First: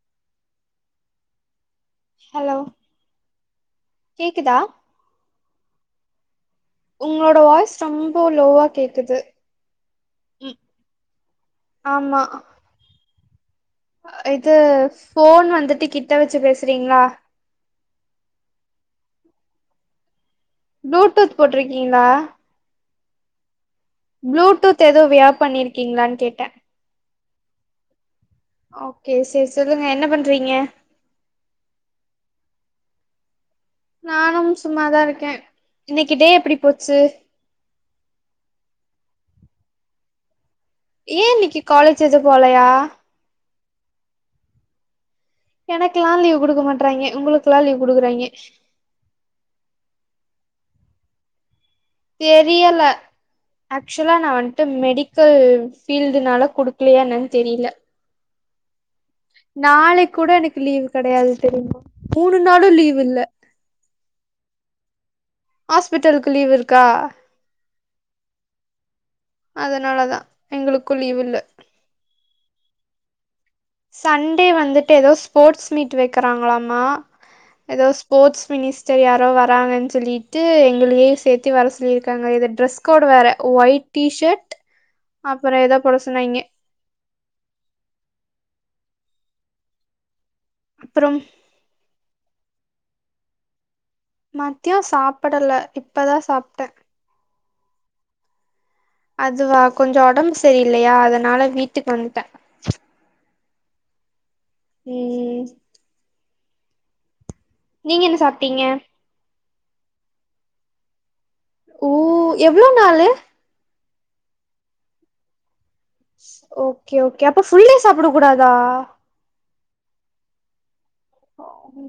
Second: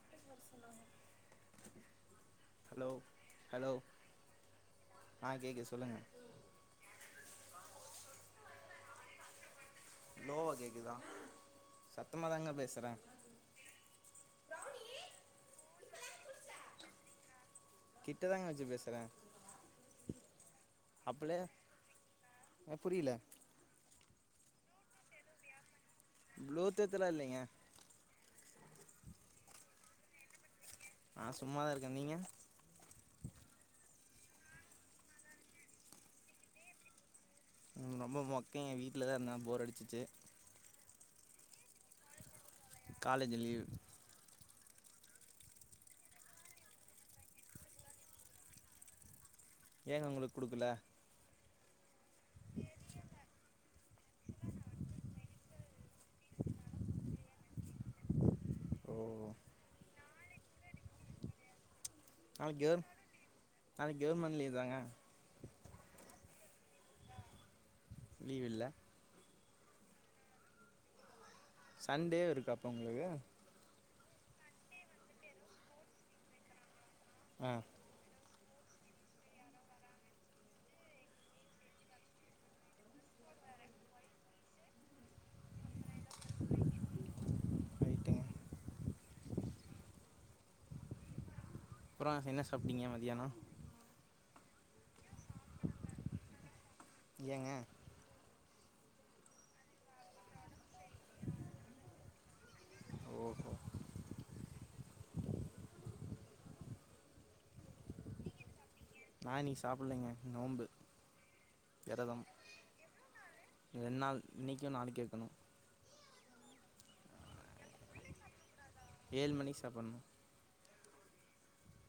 போய்ட்டு வர சொல்றாங்க ஹலோ ஹலோ கேக்குதா ஆ கேக்குது சொல்லுங்க உங்ளோட வாய்ஸ் ரொம்ப லோவா கேக்குது லோவா ம் கேக்குதா சத்தமாதாங்க பேசற அ இது ஃபோன் வந்துட்டு கிட்ட வெச்சி பேசுறீங்ளா கிட்டதாங்க வெச்சி பேசுற ப்ளூடூத் போட்ருக்கீங்களா புரியல ப்ளூடூத் எதுவு வியர் பண்ணியிருக் ப்ளூடூத்லா இல்லைங்க ஓகே சேரி சொல்லுங்க என்ன பண்றீங்க நா சும்மாதா இருக்கே நீங்க நானும் சும்மாதா இருக்கே இன்னைக்கு டே எப்படி போச்சு ரொம்ப மொக்கைங்க எ வீட்லதா இருந்தா போர் அடிச்சுச்சு ஏ இன்னைக்கு காலேஜ் எது போலையா காலேஜ் லீவு எனக்கெலா லீவ் குடுக்க மாட்றாய்ங்க உங்குளுக்கெல்லா லீவ் குடுக்குறாய்ங்க ஏங்க உங்களுக்கு குடுக்கல தெரியல ஆக்சுவலா நா வன்ட்டு மெடிக்கல் ஃபீல்டுனால குடுக்கலையா என்னன் தெரில ஓ நாளைக் கூட எனக்கு லீவு கெடையாது தெரிமா நாளைக்கு கெவுர் நாளைக்கு கெவுர்மெண் லீவு தாங்க ஹாஸ்பிட்டலுக்கு லீவ் இருக்கா லீவ் இல்ல அதனாலதா எங்களுக்கு லீவ் இல்ல கப்ப உங்களுக்கு சண்டே வந்துட்டு ஏதோ ஸ்போர்ட்ஸ் மீட் வெக்கிறாங்களாமா ஆ எதோ ஸ்போர்ட்ஸ் மினிஸ்டர் யாரோ வராங்கன் சொல்லிட்டு எங்களையு சேத்தி வர சொல்லிருக்காங்க இத டிரெஸ் கோடு வேற ஒயிட் டி ஷர்ட் அப்பற ஏதோ போட சொன்னாய்ங்க ரைட்டுங்க அப்பறம் அப்பற என்ன சாப்ட்டிங்க மதியான மதிய சாப்படல இப்பதா சாப்ட்ட ஏங்க அதுவா கொஞ்ச ஒடம்பு செரியில்லையா அதனால வீட்டுக்கு வந்துட்ட ஓஹோ ம் நீங்க என்ன சாப்ட்டிங்க நா இன்னைக்கு சாப்பிடலைங்க நோம்பு ஓ விரதம் எவ்ளோ நாளு ரெண்டு நாள் இன்னிக்கு நாளைக்கு வெக்கணு ஓகே ஓகே அப்ப ஃபுல்டே சாப்படக் கூடாதா ஏழு மணிக்கு சாப்பிட்ணும் சாமி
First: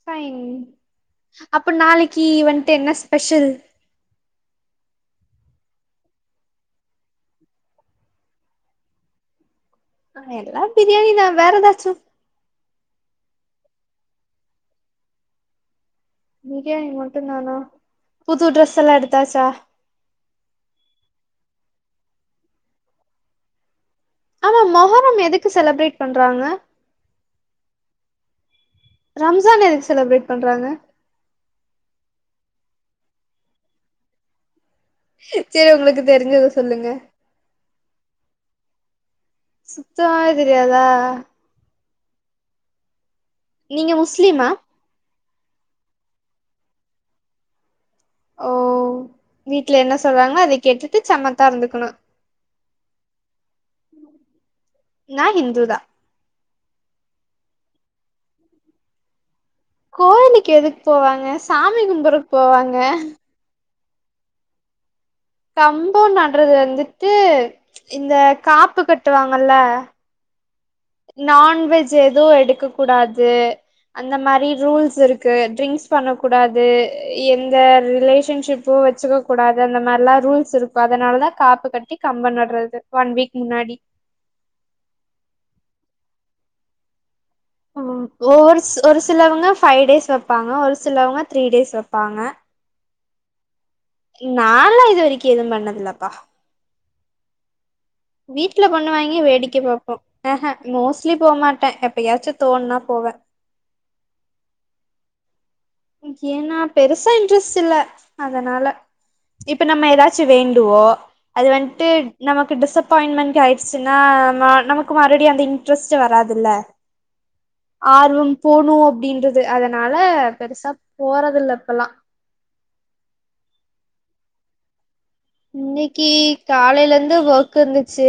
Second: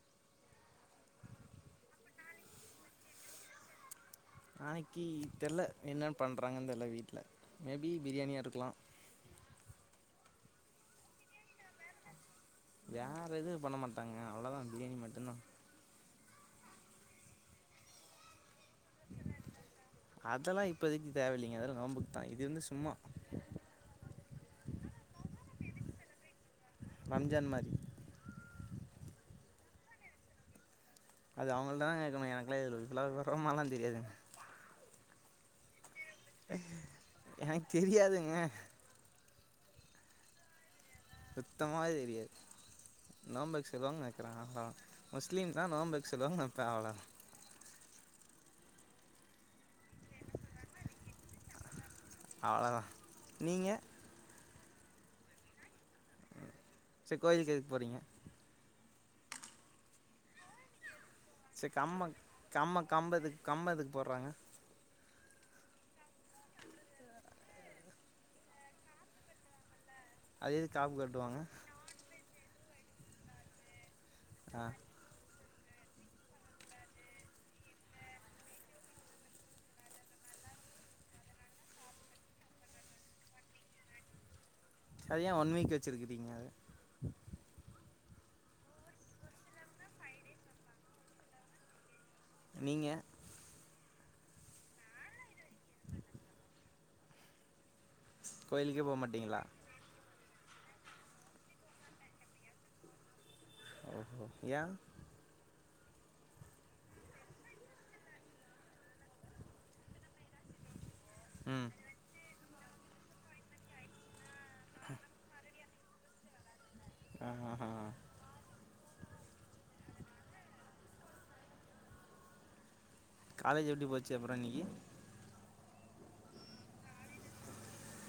ஃபைன் அப்ப நாளைக்கு வன்ட்டு என்ன ஸ்பெஷல் நாளைக்கு தெர்ல என்ன பண்றாங்கன் தெர்ல வீட்ல மே பி பிரியாணியா இருக்கலா ஆ எல்லா பிரியாணினா வேற எதாச்சு வேறெது பண்ண மாட்டாங்க அவ்ளோதா பிரியாணி மட்டுந்தா பிரியாணி மட்டுந்தானா புது ட்ரெஸ் எல்லா எடுத்தாச்சா அதெல்லா இப்ப எதுக்குங் தேவ இல்லிங் இனி அதெல்லா நோம்புக்குதா இது வந்து சும்மா ஆனா மொஹரம் எதுக்கு செலப்ரேட் பண்றாங்க ரம்ஜான் மாரி ரம்ஜான் எதுக்கு செலப்ரேட் பண்றாங்க அது அவுங்களதான கேக்கணு எனக்கெலா இதுல இவ்ளோ விவரமாலா தெரியாதுங்க சேர் உங்குளுக்கு எனக்கு தெரியாதுங்க சுத்தமாவே தெரியாதா சுத்தமாவே தெரியாது நோம்பு நீங்க வச்சுருக்கவங்க கேக்குறாங்க முஸ்லீமா அதுலா முஸ்லீம் தா நோம்பு வச்சுருக்காங்க அவ்ளோ ஓ வீட்ல என்ன சொல்றாங்களோ அதக் கேட்டுட்டு சமத்தா இருந்துக்கணு அவ்ளோதா நீங்க நா ஹிந்து தா செரி கோயிலுக்கு எதுக்கு போறீங்க கோவிலுக்கு எதுக்கு போவாங்க சரி சாமி கம்ம கும்புடுறதுக்கு போவாங்க கம்ம கம்பத்துக்கு கம்பத்துக்கு போடுறாங்க கம்போ நடுறது வந்துட்டு இந்தக் காப்பு கட்டுவாங்கல அது எதுக்கு ஆப் கட்டுவாங்க நான்வெஜ் எதுவு எடுக்க கூடாது அந்த மாரி ஆ ரூல்ஸ் இருக் கு ட்ரிங்க்ஸ் பண்ணக்கூடாது எந்த ரிலேஷன்ஷிப்பு வச்சுக்க கூடாது அந்த மாரிலா இருக் ரூல்ஸ் இருக்கு அதனால தா காப்பு கட்டி கம்பம் நடுறது ஒன் வீக் முன்னாடி அது ஏ ஒன் வீக் வச்சிருக்கிங்க ஒரு ஒரு சிலவங்க ஃபைவ் டேஸ் வைப்பாங்க ஒரு சிலவங்க த்ரீ டேஸ் வைப்பாங்க நீங்க நாலா இது வரைக்கு ஏதுவு பண்ணதுலப்பா வீட்ல கோயிலுக்கே போ பண்ணுவாங்கே மாட்டீங்களா வேடிக்க பாப்போ அ ஆ மோஸ்ட்லி போ மாட்ட எப்பயாச்சு தோணுனா போவ ஓ ஒ ஏ ஏன்னா பெருசா இன்ட்ரெஸ்ட் இல்ல அதனால இப்ப நம்ம எதாச்சு வேண்டுவோ அது ம் வந்துட்டு நமக்கு டிசப்பாயிண்ட்மெண்ட் ஆயிடுச்சுன்னா நமக்கு மறுபடி அந்த இன்ட்ரெஸ்ட் வராதுல்ல ஆ ஆ ஆ ஆர்வம் போணு அப்டின்றது அதனால பெருசா போறதில்ல இப்பல்லா காலேஜ் எப்டி போச்சு அப்புறோ இன்னிக்கி இன்னிக்கி காலைல இருந்து ஒர்க் இருந்துச்சு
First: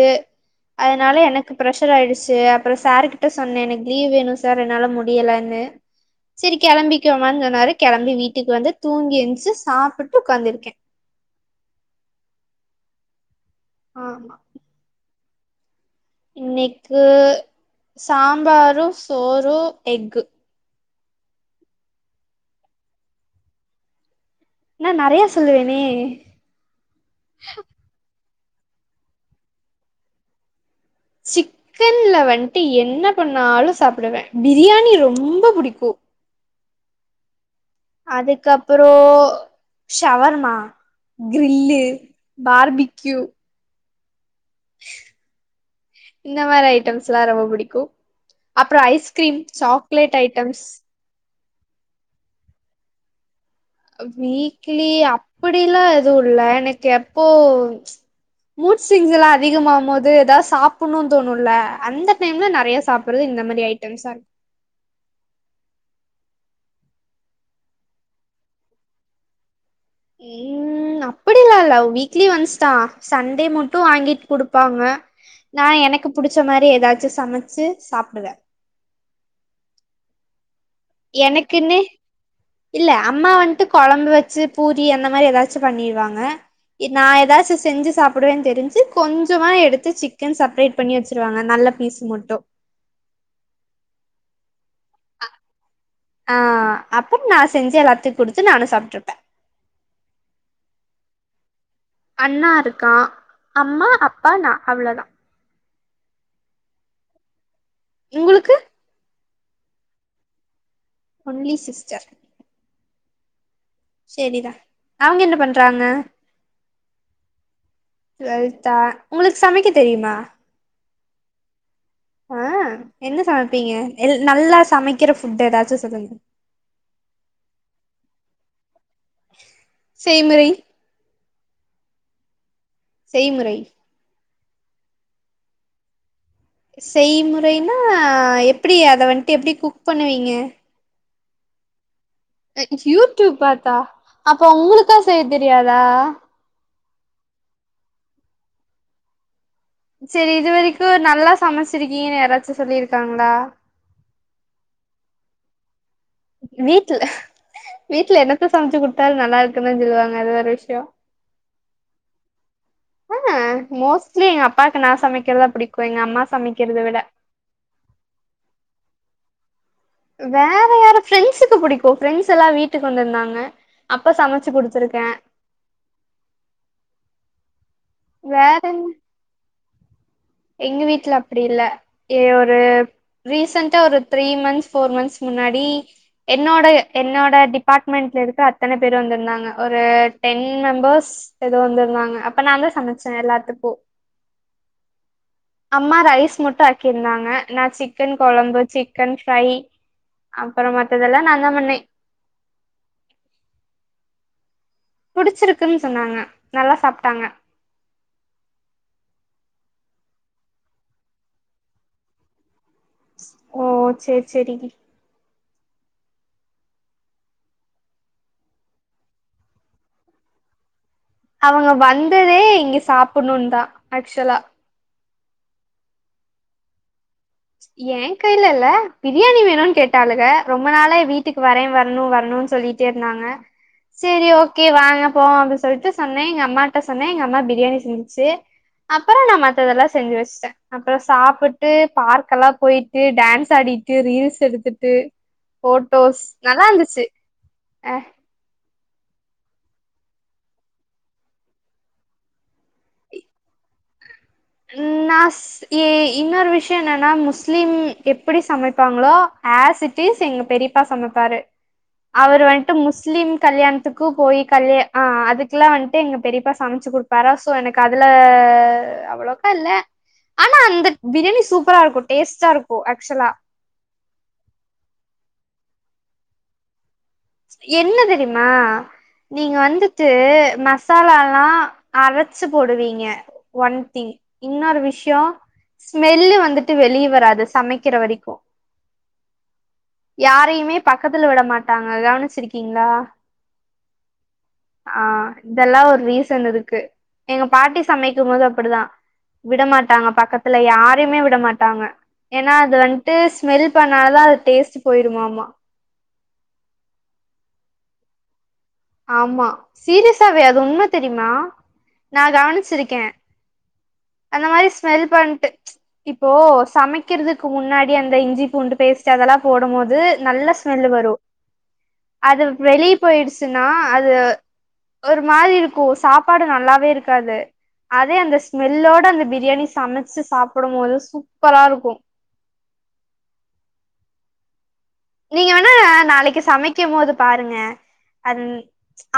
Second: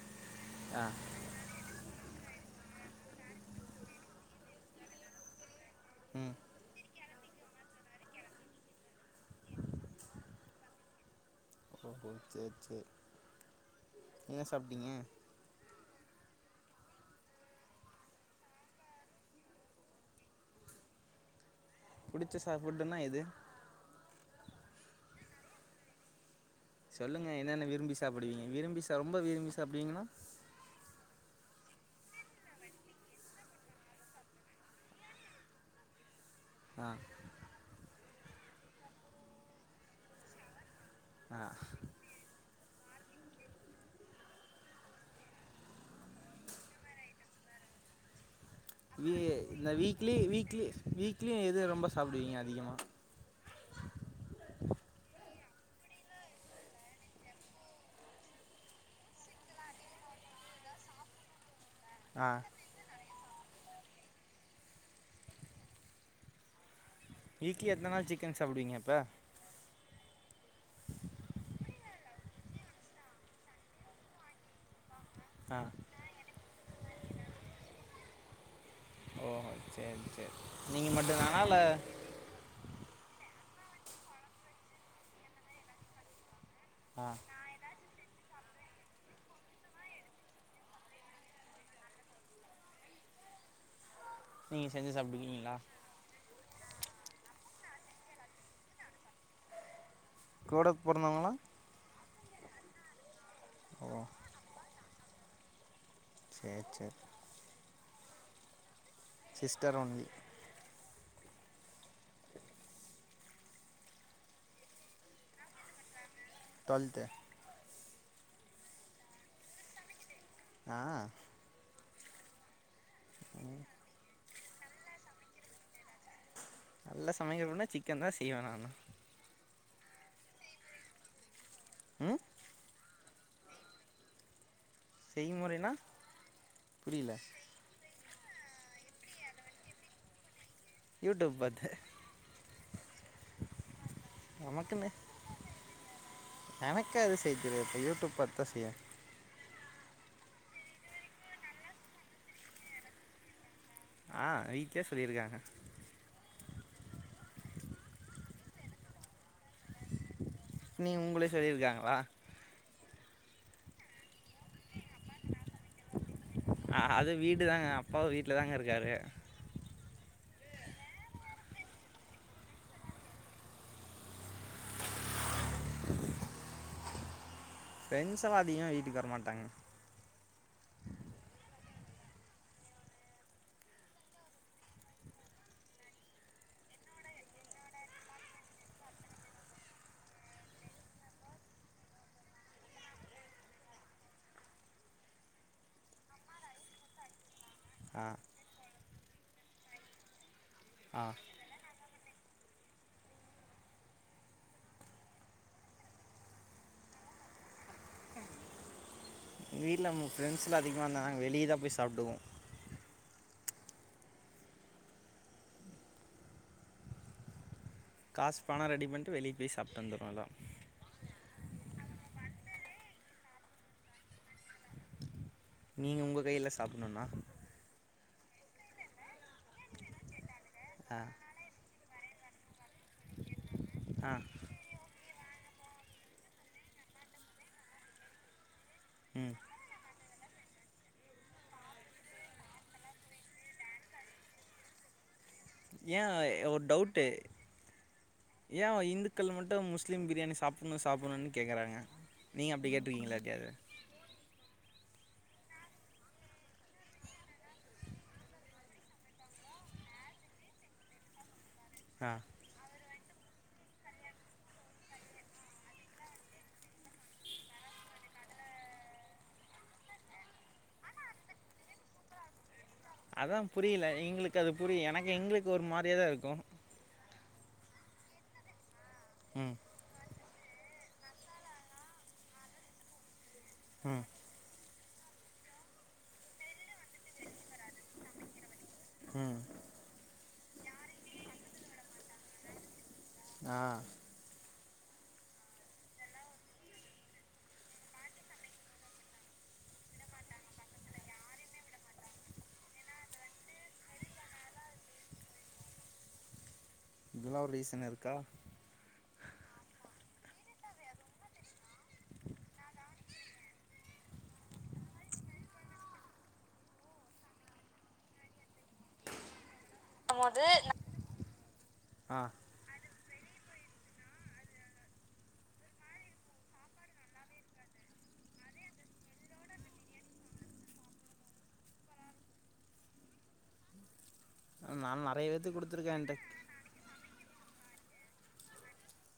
ஆ அதனால எனக்கு பிரச் ஃவீவர் ஆயிடுச்சு அப்புறோ சார் கிட்ட சொன்ன இன்னிக்கி லீவ் வேணு சார் என்னால முடியலன்னு ம் சரி கிளம்பி போய்கோமானு சொன்னாரு கிளம்பி வீட்டுக்கு வந்து தூங்கி ஏந்துஞ்சு சாப்பிட்டு உட்காந்துருக்கே ஓ சரி சரி என்ன சாப்ட்டீங்க இன்னிக்கு சாம்பாருசோறு எஃக்கு புடிச்சு சாப் ஃபுட்டுனுனா எது நா நறைய சொல்லுவேனே சொல்லுங்க என்னென்ன விரும்பி சாப்பிடுவீங்க விரும்பி சா ரொம்ப விரும்பி சாப்பிடுவீங்கன்னா சிக்கன்ல வந்துட்டு என்ன பண்ணாலு சாப்பிடுவே பிரியாணி ரொம்ப புடிக்கு ஆ அதுக்கப்பரோ ஷவர்வர்மா ஆ கிரில்லு பார்பீ கியூ இந்த மாரி ஐட்டம்ஸ் எல்லா ரொம்ப பிடிக்கு அப்புறம் வீ ஐஸ்கிரீம் இந்த weekly chocolate weekly items weekly எது ரொம்ப சாப்பிடுவீங்க அதிகமா வீக்லி அப்படிலா எதுவு இல்ல எனக்கு எப்போ மூட சிங்ஸ் எல்லா அதிகமாவு போது ஏதாவது சாப்பிடணும்னு தோணும்ல அந்த ஆ டைம்ல நிறைய சாப்படுறது இந்த மாதிரி ஐட்டம்ஸா இரு வீக்லி எத்தன நாள் சிக்கன் சாப்பிடுவீங்க அப்ப உம் அப்படிலா இல்ல வீக்லி ஒன்ஸ் தா சண்டே மட்டு வாங்கி கொடுப்பாங்க ஆ நா எனக்கு பிடிச்ச மாதிரி ஏதாச் சு சமைச்சு சாப்பிடுவ ஓ செரி செரி எனக்குன்னு இல்ல அம்மா வந்துட்டு கொழம்பு வச்சு பூரி அந்த மாதிரி ஏதாச்சும் பண்ணிடுவாங்க ஆ நான் ஏதாச்சும் செஞ்சு சாப்பிடுவேன் தெரிஞ்சு கொஞ்சமா எடுத்து சிக்கன் செப்பரேட் பண்ணி வச்சிருவாங்க நல்ல பீஸ் மட்டும் நீங்க செஞ்சு சாப்டுறீக்கீங்களா ஆஹ் அப்புறம் நா செஞ்சு எல்லாத்துக்கு குடுத்து நானும் சாப்பிட்டுருப்பேன் கூட பிறந்தவங்களா அண்ணா இருக்கான் அம்மா ஓ அப்பா நா அவ்ளோதான் சேரி சேரி உங்களுக்கு சிஸ்டர் ஒன்லி ஒன்லி சிஸ்டர் சேரி டா அவுங்க என்ன பண்றாங்க டுவெல்த்து டுவெல்தா உங்களுக்கு சமைக்க தெரியுமா ஆஹ் ஆஹ் என்ன சமைப்பீங்க நல்லா சமைக்கிற ஃபுட் ஏதாச்சும் சொல்லுங்க நல்ல சமைக்கனுனா சிக்கன் தான் செய்வேன் நாலா செய்முறை உம் செய்முறை செய்முறைனா புரியல செய்முறைனா எப்படி அத வந்துட்டு எப்படி குக் பண்ணுவீங்க யூடூப் பாத்து யூடியூப் பாத்தா அப்ப நமக்குன்னு உங்களுக்கா செய்ய தெரியாதா எனக்கு அது செய்ய தெரியாது யூடியூப் பாத்தான் செய்வேன் சேரி இது வரைக்கும் நல்லா சமைச்சிருக்கீங்கன்னு யாராச்சும் சொல்லிருக்காங்களா ஆஹ் வீட்லே சொல்லியிருக்காங்க வீட்ல வீட்ல என்னத்த சமச்சு குடுத்தாலும் நல்லா இருக்குன்னுதா சொல்லுவாங்க அது விஷயோ நீ உங்கள சொல்லியிருக்காங்களா ஆஹா மோஸ் ட்லி எங்க அப்பாவுக்கு நா சமைக்கிறதா பிடிக்கும் எங்க அம்மா சமைக்கிறத ஆ விட அது வீடு தாங்க அப்பாவும் வீட்டுல தாங்க இருக்காரு வேற யாரு ப்ரெண்ட்ஸுக்கு பிடிக்கும் ப்ரெண்ட்ஸ் எல்லாம் வீட்டுக்கு வந்திருந்தாங்க அப்ப சமைச்ச ச்சு குடுத்துருக்கேன் ப்ரெண்ட்ஸ்லாம் அதிகமா வீட்டுக்கு வர மாட்டாங்க எங்க வீட்ல அப்டி இல்ல ஒரு ரீசன்டா ஒரு த்ரீ மன்ந்த்ஸ் ஃபோர் மன்ந்த்ஸ் முன்னாடி என்னோட என்னோட டிபார்ட்மெண்ட்ல இருக்க அத்தன பேரும் வந்திருந்தாங்க ஒரு டென் மெம்பர்ஸ் எதோ வந்திருந்தாங்க அப்ப நா தான் சமைச்சேன் எல்லாத்துக்கும் அம்மா ரைஸ் மட்டும் ஆக்கிருந்தாங்க நா ஆ சிக்கன் கொழம்பு சிக்கன் ஃப்ரை அப்புறம் ஆ மத்ததெல்லாம் நான்தா பண்ணே பிடிச்சிருக்குன் சொன்னாங்க நல்லா சாப்ட்டாங்க எங்க வீட்ல ஃப்ரெண்ட்ஸ்லாம் அதிகமாக வந்தாங்னா நாங்க வெளியதான் போய் சாப்டுவோம் ஓ சேரி சேரி காசு பணம் ரெடி பண்ணிட்டு வெளிய போய் சாப்ட்டு வந்துருவோ எல்லாரு அவுங்க வந்ததே இங்க சாப்புடணும்னு தான் ஆக்சுவலா நீங்க உங்க கையில சாப்டணும்னா என் கையில இல்ல பிரியாணி வேணும்னு கேட்டாளுக ரொம்ப நாளா ஆ வீட்டுக்கு வரேன் வர வரணும் வரணும்னு சொல்லிட்டே இருந்தாங்க ஆ சேரி ஓகே வாங்க போவோம் சொல்ட்டு சொன்னே எங்கம்மாட்ட சொன்னே எங்கம்மா பிரியாணி செஞ்சுச்சு அப்புறோ ம் நா மத்ததெல்லா செஞ்சு வெச் ச்டே அப்றோ சாப்புட்டு பார்க் எல்லா போயிட்டு டான்ஸ் ஆடிட்டு ரீல்ஸ் எடுத்துட்டு ஏன் போட்டோஸ் ஒரு நல்லாந்துச்சு டவுட்டு அ ஏன் இந்துக்கள் மட்டு முஸ்லிம் பிரியாணி சாப்புணு சாப்புணுன் கேக்குறாங்க நீங்க அப்டி கேட்ருக்கீங்ளா யார்டயாது நாஸ் இ இன்னொரு விஷ்யோ என்னனா முஸ்லீம் எப்டி சமைப்பாங்களோ ஆஸ் இட் இஸ் எங் பெரியப்பா சமைப்பாரு ஆ அவரு வன்ட்டு முஸ் ஸ்லீம் கல்யாண்த்துக்கு போய் கல்ய ஆ அதுக்குலா வன்ட்டு எங் பெரியப்பா சமைச்சு குடுப்பாரா சோ எனக் அதுலா நிக்காதுலே அண்ணே ஆனா அந்த பிரியாணி சூப்பரா இருக்கூ டேஸ்ட்டா இருக் அதா புரியல எங்களுக்க அது புரியு எனக்க எங்குளுக்கு ஒரு மாரியா தா இருக்கூ என்ன தெரிமா நீங்க ம் வந்துட்டு மசாலாலா அரைச்சு போடுவீங்க ஒன் ம் திங் இன்னொரு வி ஷ்யோ ஸ்மெல்லு வந்துட்டு வெளிய வராது சமைக்கிற வரீக்கு ம் யாரையுமே பக்கத்துல விட மாட்டாங்க கவனிச்சிருக்கீங்ளா ஆ ஆ இதெல்லா ஒரு ரீசன் இருக்கு எங்க பாட்டி சமைக்கும்போதூ அப்படிதா விடமாட்டாங்க பக்கத்துல யாரயுமே விட மாட்டாங்க ஏனா அது வன்ட்டு ஸ்மெல் பண்ணாலூ அது டேஸ்ட் போயிருமாமா இதுலா ஒர் ரீீசன் இருக்கா ஆமா சீரியஸாவே அது உண்ம தெரிமா நா கவனிச்சிருக்கே அந்த மாரி ஸ்மெல் பண்ட்டு இப்போ சமைக்கிறதுக்கு முன்னாடி அந்த இஞ்சி பூண்டு பேஸ்ட்டு அதெல்லா போடும் போது நல்லா ஸ்மெல் வரும் ஆ அது வெளிய போயிடுச் ச்சுனா அது ஒரு மாரி இருக்கூ சாப்பாடு நல்லாவே இருக்காது அதே அந்த ஸ்மெல்லோட அந்த பிரியாணி சமைச்சு சாப்புடும் போது சூப்பரா இருக்கூ நான் நெறைய நீங்க பேத்துக்கு வேணா குடுத்துருக்கே என்ட்ட நாளைக்கு சமைக்கிம் போது பாருங்க அந்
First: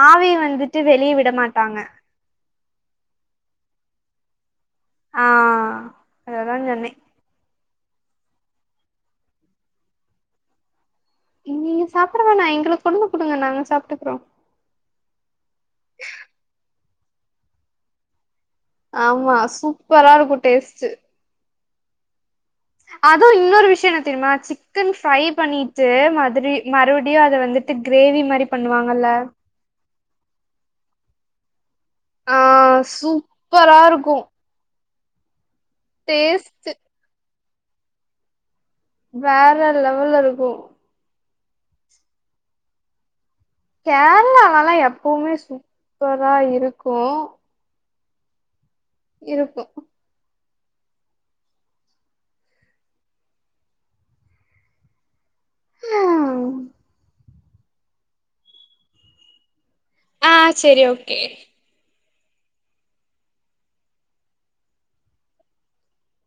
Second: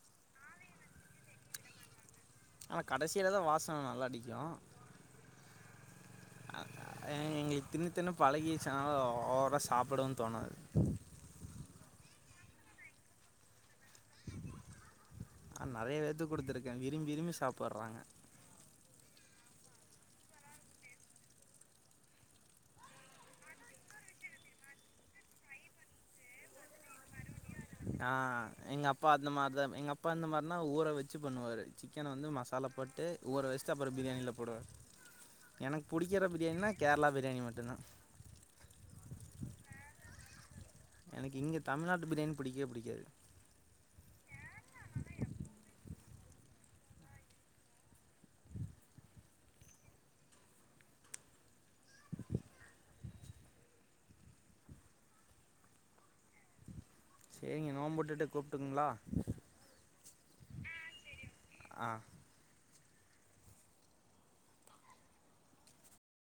ஆவிய வந்துட்டு வெளியே விட மாட்டாங்க ஆனா கடைசிலதா வாசன நல்லா அடிக்கூ ஆ அததா சொன்னே எங்களுக்கு தின்னு தின்னு பழகிருச்சாவு ஓவரா சாப்புடவுந் தோணாது இங்கிங்க சாப்ட வேனா எங்குளுக் கொண்டுந்து கெடுங்க நாங்க சாப நா நெறைய பேத்துக் குடுத்துருக்கே விரும்பி விரும்பி சாப்புர்றாங்க ஆமா சூப்பரா இருக்கூ டேஸ்ட்டு அதுவு இன்னொரு விஷ்யோ என்ன தெரியுமா சிக்கன் ஃப்ரை பண்ணிட்டு மதுரி மறுப்டியு அத வ ஆ எங்கப்பா அந்த மார்தா எங்கப்பா அந்த மார்னா ஊற வச்சு பண்ணுவாரு சிக்கன் வந்து ஆ மசா லா போட்டு ஊற வச்ட்டு சூப்பரா அப்றோ இருக்கு பிரியாணில போடுவாரு எனக்கு புடிக்கற பிரியாணினா டேஸ்ட்டு கேரளா பிரியாணி மட்டுந்தா வேற லெவல்லருக்கூ எனக்கு இங்க தமிழ்நாட்டு பிரியாணி புடிக்கவே புடிக்காது கேரளாலலா எப்பவ்மே சூப்பரா இருக்கி இருக்கூ செரிங்க நோம்பு உட்டுட்டு கூப்ட்டுங்ளா ஆ செரி ஓகே ஆ